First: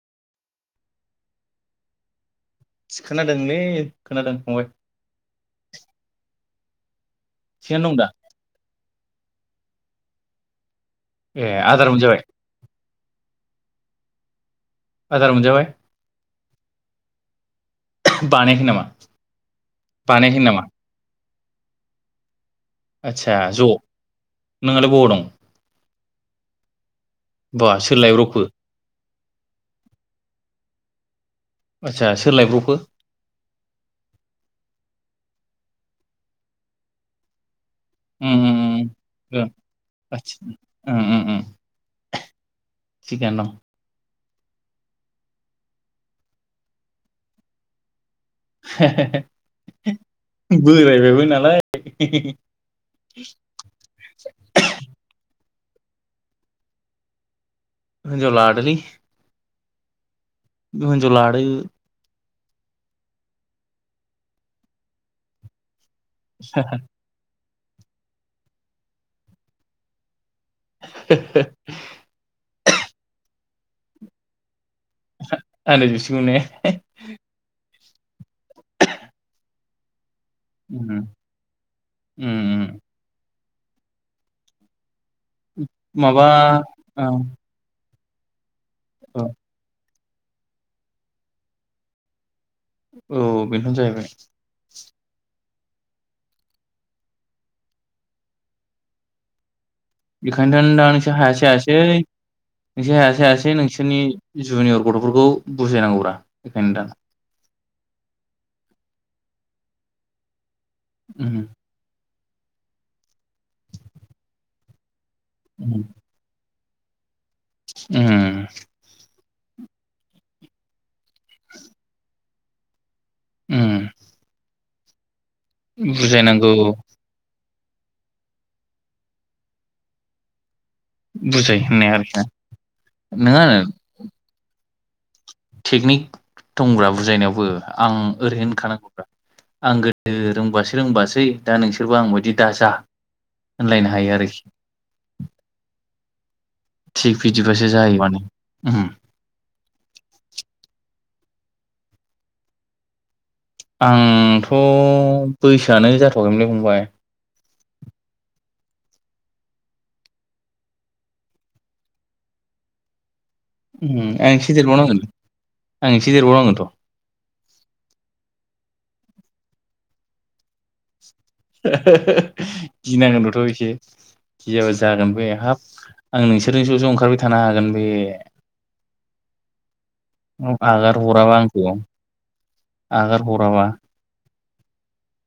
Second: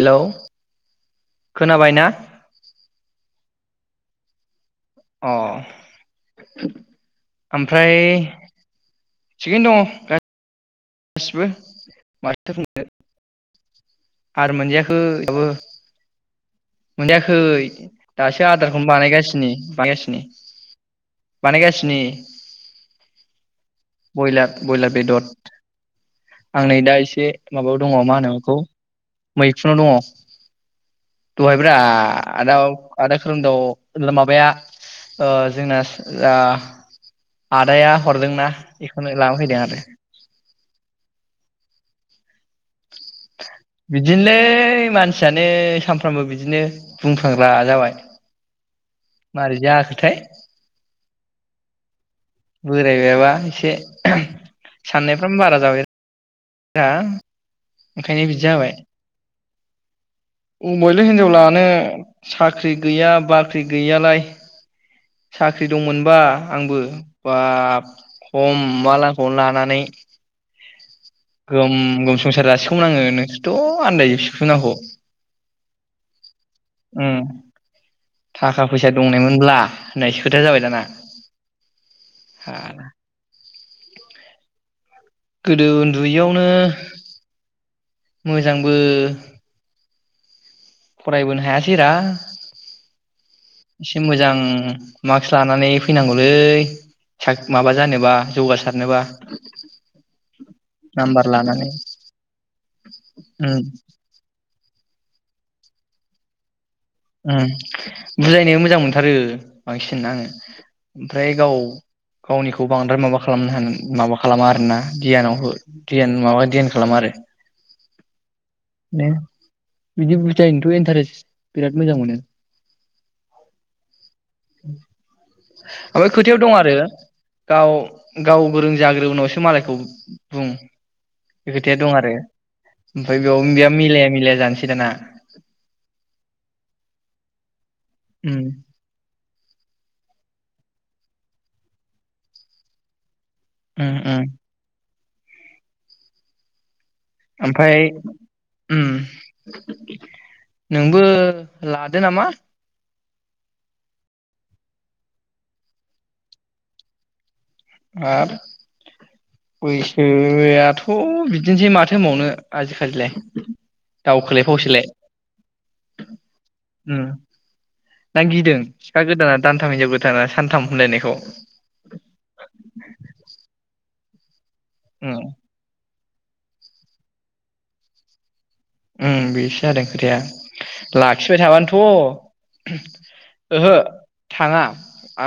Hello खोनाबाय ना? खोनादोंलै खोनादों फंबाय। अ थिगानो ओमफ्राय दं दा थिगैनो दङ। गासिबो ए आदार मोनजाबाय माथो बुंनो। आदार मोनजायाखै आदार दाबो। मोनजाबाय मोनजायाखै। दासो बानायाखै नामा आदारखौनो बानायगासिनो बानायगासिनो। बानायाखै नामा बानायगासिनो। आतसा ज' बयलार बयलार नोङालाय बबाव बेदर दं? आं नै दा एस एसे बा माबायाव दङ सोर मा होनो लायब्रबखो बेखौ मैखुनाव दङ। दहायब्रा आदसा सोर आदा लायब्रबखो आदा खोरोमदाव माबाया ओ जोंना ओ आदाया उम हरदोंना उम बेखौनो लाना उम फैदों आरो आदसा उम उम उम [unintelligible] बिदिनोलै मानसियानो सामफ्रामबो बिदिनो बुंफांग्रा जाबाय। हे-हे मारै जाखोथाय बोरायबायबो नालाय [inaudible] बोरायबायाबा एसे साननायफ्राम बारा [unintelligible] [unintelligible] ओंखायनो हिनजाव बिदि जाबाय लादोलै [inaudible] हिनजाव हिन्जाव लादो लानो साख्रि गैया बाख्रि गैयालाय साख्रि दंमोनबा आंबो बा खमबालाखौनो लानानै गम गम संसार सुखुंनाङो नोंसोरथ आनन्दाय आरो [inaudible] उम थाखा फैसा दंनायमोनब्ला होननायसो खोथाया जाबाय दाना उम [inaudible] उम गोदो माबा औ उन्दुयैयावनो [unintelligible] जां बो औ फरायबोनो हायासै रा औ बेनोथ' एसे जाहैबाय मोजां मास्क लानानै फैनांगौलै स माबा जानोबा जौगासारनोबा बेखायनोथ दा नोंसोर नाम्बार हायासै लानानै हायासै नोंसोर हायासै हायासै उम नोंसोरनि जुनियर गथ फोरखौ बुजायनांगौब्रा बेखायनो दा ओम बुजायनो मोजां मोनथारो बांसिन आङो ओमफ्राय उम गाव गावनिखौ बांद्राय माबा खालामनो ह माबा खालामा आरोना [unintelligible] खालाम मारो ओम ओम बिदि बुजायनोथ इन्टारेस्ट बिराद मोजां मोनो ओम [inaudible] ओमफ्राय खोथायाव दं आरो गाव गाव गोरों जाग्रो उनावसो मालायखौ बुं। बे बुजाय खोथाया होननाय दं आरो आरोखिना? ओमफ्राय बेयाव बे [unintelligible] मिलाया मिलाय जानोसै। बिदाना [unintelligible] टेकनिक दंब्रा बुजायनायावबो। आं उम ओरै होन खानांगौब्रा आं गोदो रोंबोयासै रोंबोयासै दा नोंसोरबो आं बायदि दाजा। होनलायनो उम हायो उम आरोखि। थिग बिदिबासो ओमफ्राय जायो माने उम उम नों बो लादो नामा आंथ' बैसोआनो जाथखैमोनलै फंबाय। आरो बैसोआथ' बिदिनोसै माथो होनबावनो आजिखालिलाय। उम आं एसे दावखोलाय फावसोलाय सदेरबावनांगोनलै आं सिदेरबावनांगोनथ'। ना गिदों सिखा गोदाना दानथाम हिनजाव गोदाना सानथाम होनलायनायखौ? [unintelligible] गिनांगोनबोथ' एसे। गियाबा उम जागोन बे हाब। आं नोंसोरजों ज ज ओंखारबाय थानो हागोन बे। उम बेसो जादों आगार खोथाया हराबा लाखिबाय आंखौ थाबानोथ' आगार हराबा ओहो थाङा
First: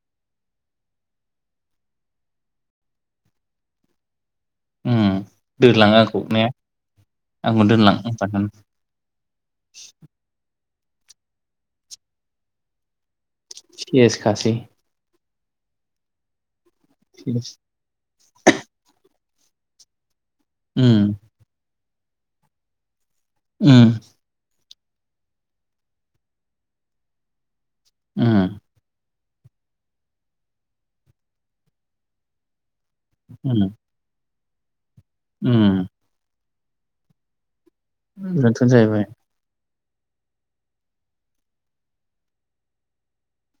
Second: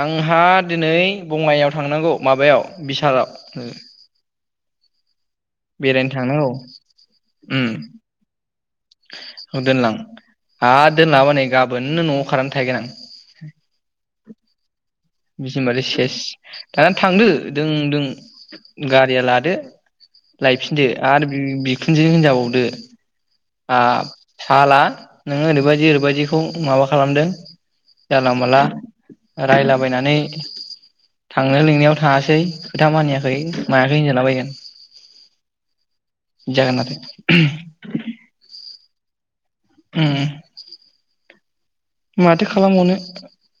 आंहा दिनै बङाइयाव थांनांगौ माबायाव बिसालाव नों। उम। दोलां आंखौ ने थांनांगौ आंखौ दोनलां होनखागोन। ओ दोनलां। हा दोनलाङाबा नै गाबोननो न'आव खारनानै थाहैगोन आं। सेस खासै। बिसि होनबाथाय सेस। दाना थांदो सेस दों दों गारिया लादो। [unintelligible] लायफिनदो उम आरो [unintelligible] बिखुनजोजों [unintelligible] होनजाबावदो। उम हाब साला नोङो ओरैबायदि ओरैबायदिखौ माबा खालामदों जानला उम माला रायला बायनानै थांनो लिंनायाव थाङासै खोथा मानियाखै उम मायाखै होनजाला बायगोन। उम जागोन आरो नाथ जाहैबाय ओम माथो खालामबावनो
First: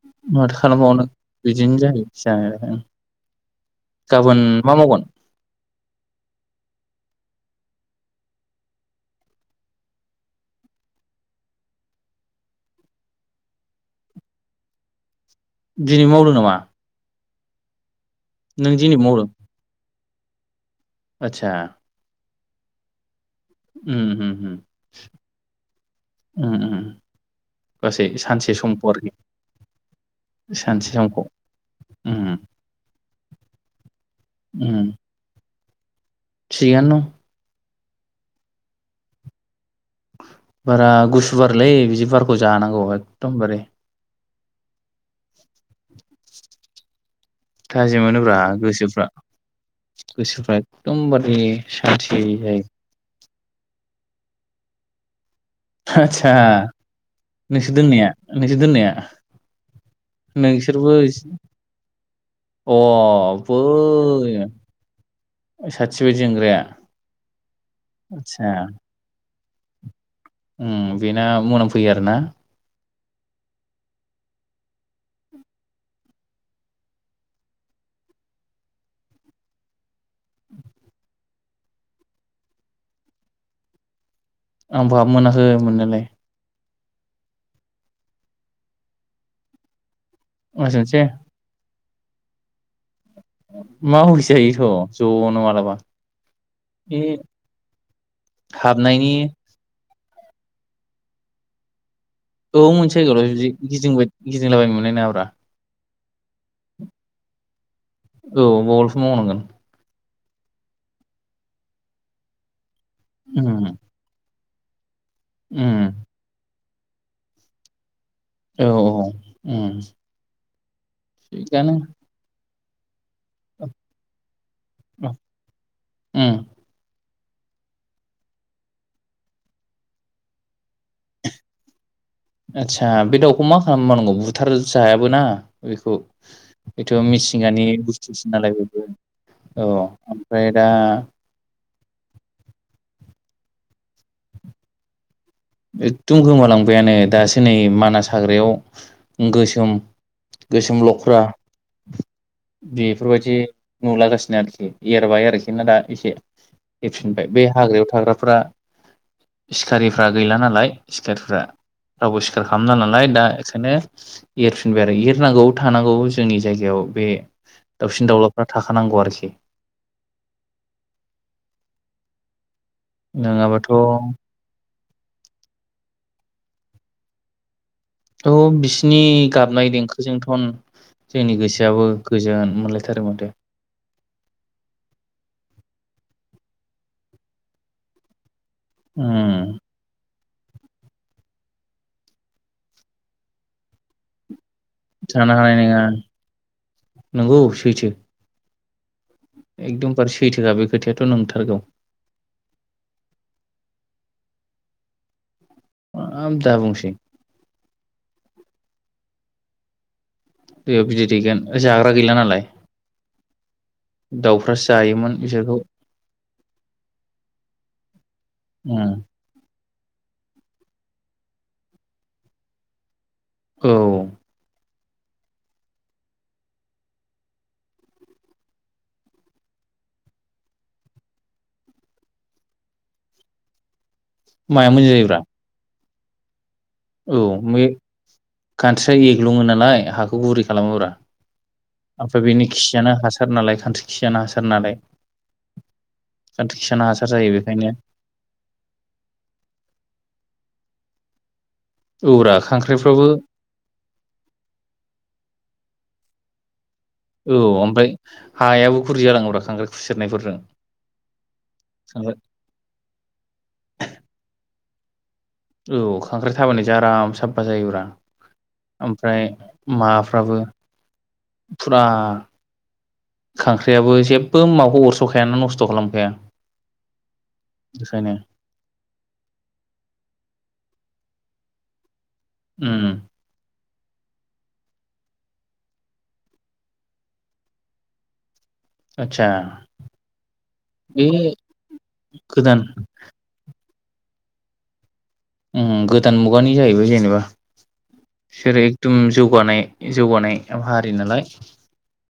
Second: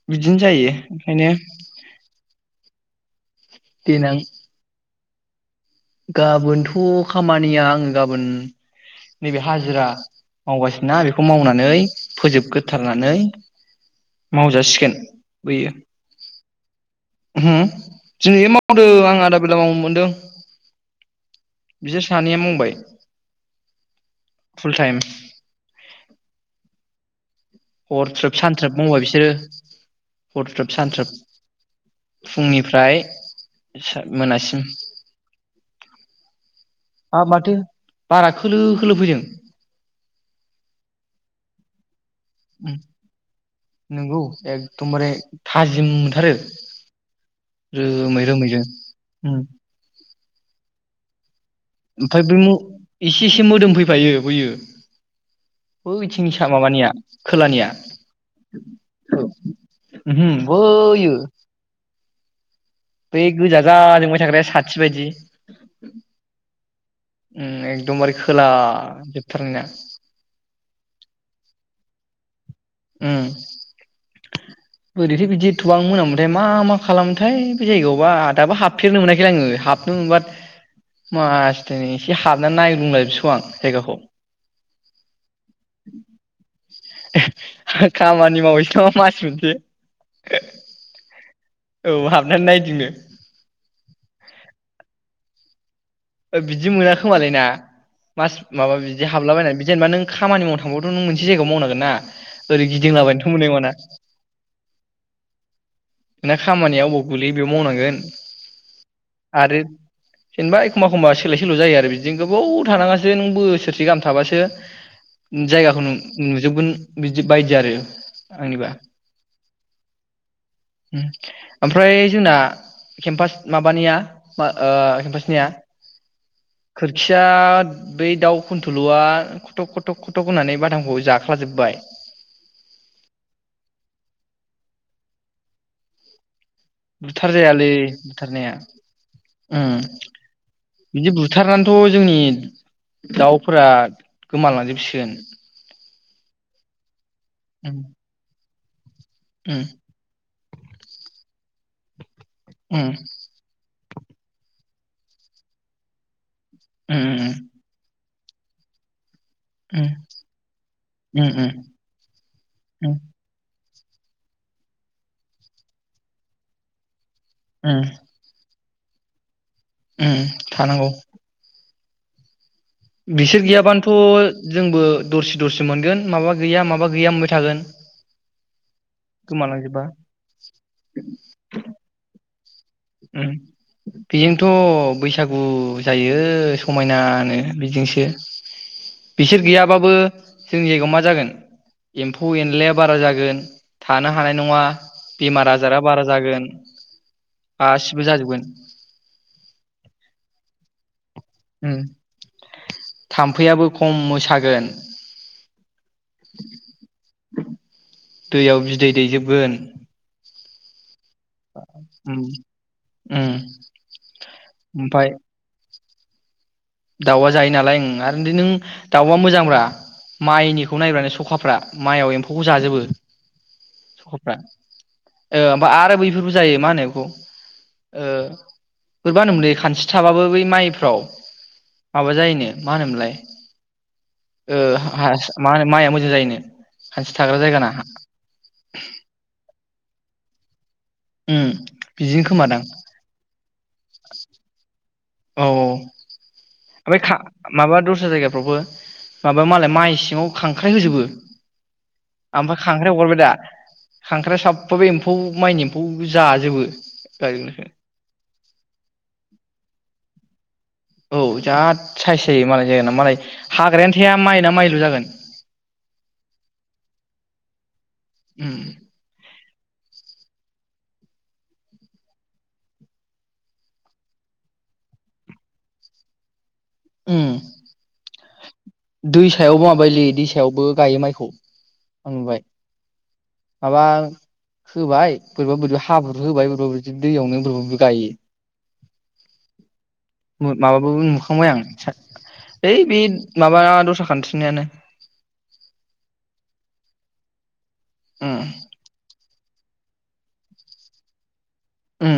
बिदिनो माथो जायो खालामबावनो ओंखायनो बिदिनो जायो जा देनां गाबोन मा मावगोन? गाबोनथ' खामानिया आङो गाबोन नैबे हाजिरा मावगासिनो ना बेखौ मावनानै फोजोबग्रोथारनानै मावजासिगोन दिनै मावदों नामा? होम दिनैबो नों मावदों दिनै आं आदा बेला मावनो मोनदों। आदसा बिसोर सानैया माव बाय उम उम उम उम उम गासै हरथ्रोब सानसे सानथ्रोब समखौ मावबाय आरोखि बिसोरो हरथ्रोब सानसे समखौ सानथ्रोब उम फुंनिफ्राय मोनासिम उम थिगानो दं हा माथो बारा खोलो खोलो फैदों बारा गुसु बारलै बिदि बार खौजानांगौ एखदमबारे एखदमबारे थाजिम मोनथारो थाजिम रोमै मोनोब्रा रोमैनो गोसोफ्रा गोसोफ्रा एखदमबारे सानथि जायो से एसे मोदोम फैफायो बैयो बैथिंनि आचसा सा माबानिया खोलानिया नोंसोर दोननाया नोंसोर दोननाया ओहो नोंसोरबो एसे बै गोजा जा जोंबाय थाग्राया साथि बायदि साथि बायदि जोंग्राया उम एकदमबारे खोला आदसा थारनिया उम बेना मोनामफैयो आरो ना उम बोरैथो बिदि एथबां मोनामोथाय मा मा खालामोथाय बे जायगायावबा दाबो हाबफेरनो मोनाखै आङो हाब [unintelligible] मासदायनि एसे हाबनानै नाग्लुंला जोबसिगौ आं जायगाखौ आंबो हाबनो मोनाखै मोननायलाइ खामानि मावैसै थ' मास मोनसे मास मोनसे औ हाबनानै नायदिंनो मावहैजायोथ' जनो मालाबा। बिदि मोना बे खोमालै ना मास माबा बिदि हाबनायनि हाबलाबायनानै जेनेबा नों खामानि मावनो थांबाथ नों मोनसे जायगायाव मावनांगोन ना औ ओरै मोनसे जायगायावल गिदिंलाबायनोथ' मोननाय बिदि नङाना गिदिंबाय गिदिंलाबायनो मोनना नङाब्रा। ना खामानिया अबाव गोलैयो बेयाव मावनांगोन। औ बावलसो मावनांगोन। जेनबा एखमबा एखमबा सोलाय सोल जायो आरो बिदिनो गोबाव थानाङा सो नों उम बोसोरसे गाहाम थाबासो उम जायगाखौ नुजोबगोन बिदि बायदि आरो औ आंनिबा औ उम। थिगानो ओमफ्राय जोंना [unintelligible] केम्पास माबानिया ओ केमपासनिया उम खो खिया बै दाउ खुन्थुलुआ खथक खथक खथक होनानै बादामखौ जाख्लाजोबबाय आच्छा बे दाउखौ मा खालामबावनांगौ बुथार जायाबोना बेखौ? बेथ बुथार मिसिंगानि जायालै बुस्थुसो नालाय बुथारनाया बेयबो उम औ ओमफ्राय दा थ' जोंनि दाउफोरा गोमालांजोबसिगोन एखदम गोमालांबायानो दासो नै उम मानास हाग्रायाव गोसोम गोसोम लख्रा उम बेफोरबायदि नुलागासिनो आरोखि एरबाय आरोखि ना दा एसे उम हैफिनबाय उम बे हाग्रायाव थाग्रा फ्रा उम सिखारिफ्रा नालाय उम सिखारिफ्रा उम रावबो सिखार खालामला उम नालाय दा खानो एरफिनबाय आरो एरनांगौ थानांगौ जोंनि जायगायाव बे उम दाउसिन दाउलाफ्रा थाखानांगौ आरोखि उम थानांगौ। बिसोर नङाबाथ' गैयाबानोथ जोंबो दरसि दरसि मोनगोन माबा गैया माबा गैया मोनबाय थागोन। औ बिसिनि गाबनाय गोमालांजोबबा देंखोजोंथन जोंनि गोसोआबो गोजोन [unintelligible] उम बेजोंनोथ बैसागु जायो। समायनानो बिजोंसो। बिसोर उम गैयाबाबो जोंनि जायगायाव मा जागोन एम्फौ एनलाया बारा जागोन थानो हानाय नङा। थानो बेमार हानाय आजारा नङा बारा जागोन नोंगौ। गासिबो जाजोबगोन। [inaudible] एकदम बारे सैथोखा बे खोथाया। उम थाम्फैयाबो खम मो सागोन। [unintelligible] दा बुंसै दैयाव बिदै दैजोबगोन। दैयाव बिदै दैगोन जाग्रा गैला उम नालाय, उम दाउफ्रासो ओमफाय जायोमोन बिसोरखौ दाउआ जायो नालाय ओं आरो इदि नों उम दाउआ मोजांब्रा। माइनिखौ नायबानो सखाफ्रा माइआव एम्फौखौ जाजोबो। औ सखाफ्रा। ओ बा आरो बैफोरबो जायो मा होनो बेखौ ओ बोरैबा होनोमोनलै खानस्रि थाबाबो बै माइफ्राव माबा जायोनो मा होनोमोनलाय ओ माया मोजां जायोब्रा हासा मा होनो माया जायोनो। खानस्रि औ थाग्रा बै जायगाना खान्स्रिया एग्लुङो नालाय। हाखौ गुरै खालामोब्रा। उम बिदिनो ओमफ्राय बेनि खोमादां खियानो हासार नालाय खान्स्रि खियानो हासार नालाय। औ औ खानस्रि खियानो ओमफाय हासार खां जायो बेखायनो माबा दस्रा जायगाफ्रावबो माबा मालाय माइ सिङाव खांख्राइ हो जोंबो। औब्रा ओमफाय खांख्राइ खांख्राइफ्राबो हगरबाय दा खांख्राया साबफा बे एम्फौ माइनि एम्फौ जाजोबो। औ गाज्रिखौ ओमफाय हायाबो गुरै जालाङौब्रा खांख्राय खुसेरनायफोरजों औ जाद खांख्राइ साय जायो मालाय जायोना मालाय हाग्रायानो थाया माइना माइ दु जागोन औ खांख्राइ थाबायनायजों आराम साफा जायोब्रा उम ओमफ्राय मा फाबो फुरा खांख्राइयाबो जेबो माबाखौ अरसखायाना नस्थ खालामखाया खायनो दै सायावबो माबायोलै दैसायावबो गायो माइखौ आं नुबाय ओम माबा होबाय बोरैबा बोरैबा हाब्रु होबाय बोरैबा बोरैबा दैयावनो बोरैबा आदसा गायो माबाबाबो बे नुखांबाय आं गोदान ओइ बे माबा दस्रा खान्थ्रिनानो ओम गोदान मुगानि जाहैबाय जेनेबा उम बिसोरो एकदम जौगानाय जौगानाय हारि नालाय ओ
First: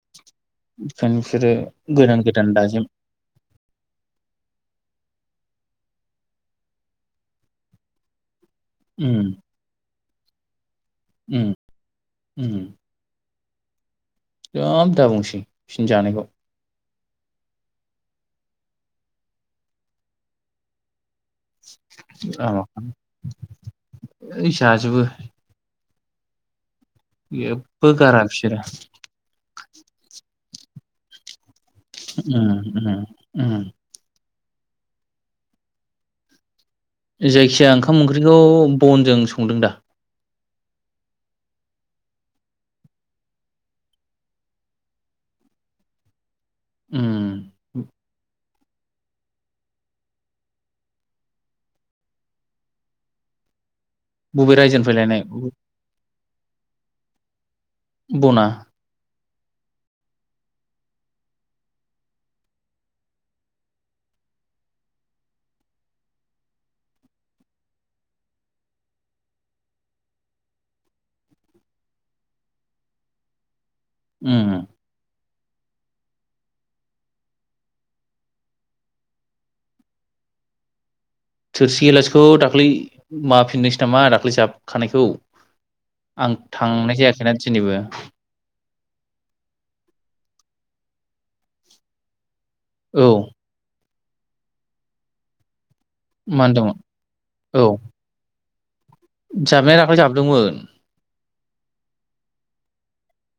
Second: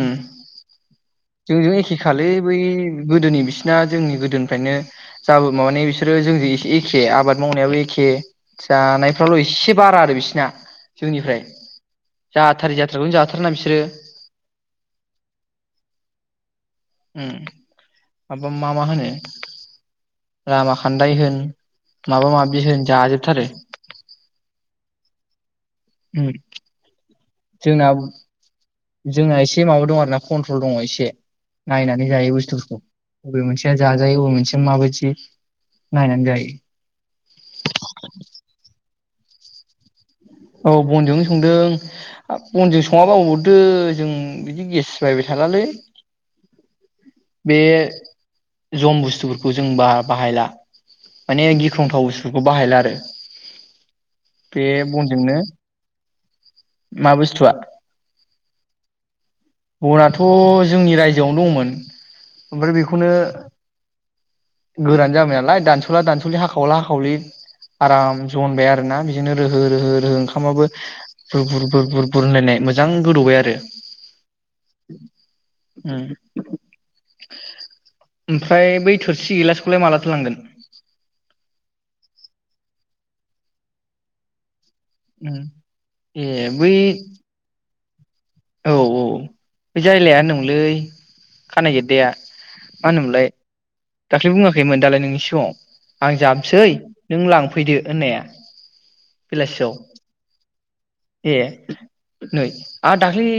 बेखायनो बिसोरो जोंजों एखे गोदान खालै बै गोदान दाजेम गोदोनि बिसिना जोंनि गोदोनिफ्रायनो जाबो माबानि बिस सोरो जोंजों एसे एखे आबाद मावनायाबो एखे उम जानायफ्राल एसे बारा आरो बिसे या जोंनिफ्राय उम जाथारि जाथ्राखौ जाथारना बिसोरो जाब दा बुंसै बिसोरनि जानायखौ उम माबा मा मा होनो लामा खान्दाय होन माबा माबि आराम होन जाजोब थारो ओइ जाजोबो उम एबो गारा बिसोरो जोंहा एसे माबायाव दं आरो ना कन्ट्रल दङ एसे नायनानै जायो उम बुस्थुफोरखौ उम बबे उम मोनसेया जाजायो बबे मोनसे मा बायदि नायनानै गायो जायखिजाया ओंखाम ओंख्रिखौ बनजों संदों दा औ बनजोंनो संदों बनजों सङाबा अरदो जों बिदि गेस बायबाय थालालै उम बे जम बुस्थुफोरखौ जों बा-बाहायला माने गिख्रंथाव बुस्थुफोरखौ बाहायला आरो। बबे रायजोनिफ्राय लाय नोंनो मा बुस्थुआ? बना बनाथ जोंनि रायजोआवनो दंमोन ओमफ्राय बेखौनो गोरान जाबाय नालाय दानसला दानसलि हाखावला हाखावलि आराम जनबाय आरोना बिदिनो रोहो रोहो रोहो ओंखामाबो बुर बुर बुर बुर बुर होनलायनाय मोजां गोदौबाय आरो। उम। उम ओमफ्राय बै थोरसि गिलासखौलाय मालाथो लांगोन? थोरसि गिलासखौ दाख्लै माफिनदोंसो नामा दाख्लै जाब खानायखौ उम ए आं बै थांनाय जायाखैना दिनैबो। औ औ बे जायलाया नोंलै खानाय गेददाया मा औ होनोमोनलाय दाख्लै बुङाखैमोन दालाय नोंनि सिगाङाव आं मा जाबसै होनदोंमोन नों औ लांफैदो होन्नाया। बेलासियाव जाबनाया दाख्लै जाबदोंमोन ए नै आरो दाख्लै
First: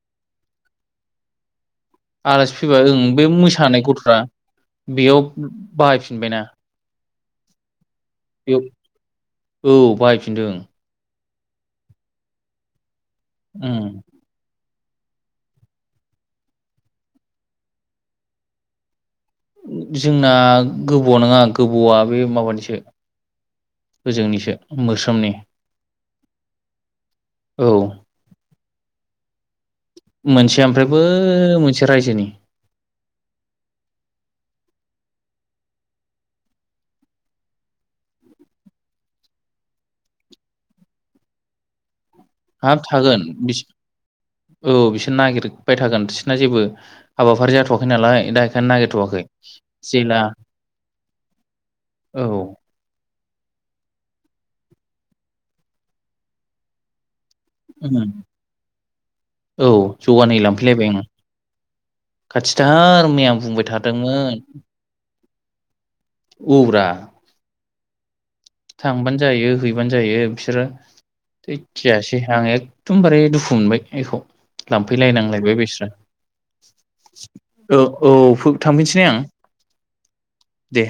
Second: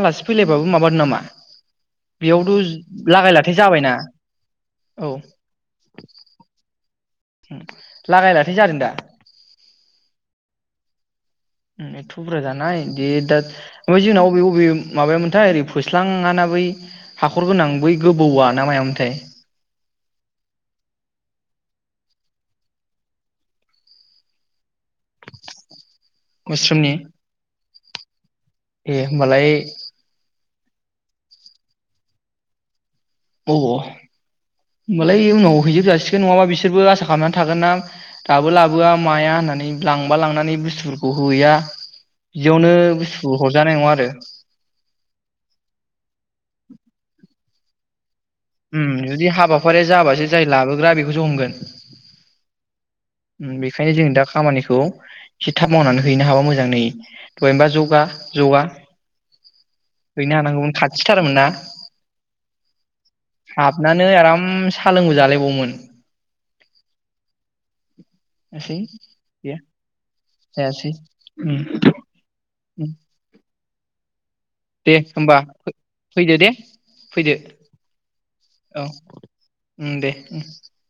आलासि फैलायबाबो माबादों नामा बेयावथ' आलासि फैबा ओं बे लागाय लाथाय मोसानाय जाबायना गथ'फ्रा औ बेयाव बाहायफिनबायना। हुम। लागायलाथै जादों दा? फिन्दों। थुब्रा जानाय दे दा उम ओमफाय जोंना अबे अबे माबायामोनथाय ओरै फोस्लाङाना बै हाखर गोनां बै गोबौया ना मायामोन्थाय? जोंना गोबौ नङा गोबौआ बे माबानिसो ओजोंनिसो। मोस्रोमनि मोस्रोमनि औ। ए होमबालाय मोनसे ओमफ्राय बो मोनसे रायजोनि। अ होमबालाय इयो उनाव हैजोब जाासिगोन नङाबा बिसोरबो आसा खालामनानै थागोन ना दाबो लाबोआ माया होन्नानै लांबा लांनानै बुस्थुफोरखौ हैया बिदियावनो हाब थागोन बुस्थुखौ बिस हरजानाय नङा आरो औ बिसोर नागिरबाय थागोन बिसोरना जेबो हाबाफारि जाथ'वाखै नालाय दा बेखायनो उम नागिरथ'वाखै जुदि हाबाफारिया जेला जाबासो जाय लाबोग्रा बेखौसो हमगोन। औ उम बेखायनो जों दा खामानिखौ एसे थाब मावनानै हैनो हाबा मोजां नै। दहायनोबा उम जौगा जगा औ हैनो जगानै हानांगौमोन। लांफैलायबाय आङो खाथिथारमोन ना? खाथिथार मैया बुंबाय हाबनानै थादोंमोन आराम सा लोंबो जालाय गमोन औब्रा। जायासै थांबान जायो गैया हैबानो जायो। जायासै उम [unintelligible] आं उम एखदमबार दुखु खुमोनबाय एखौ दे होमबा लांफैलायनांलायबाय बेस्रा फैदो दे फैदो औ औ औ थांफिनसै ने आं उम दे उम दे।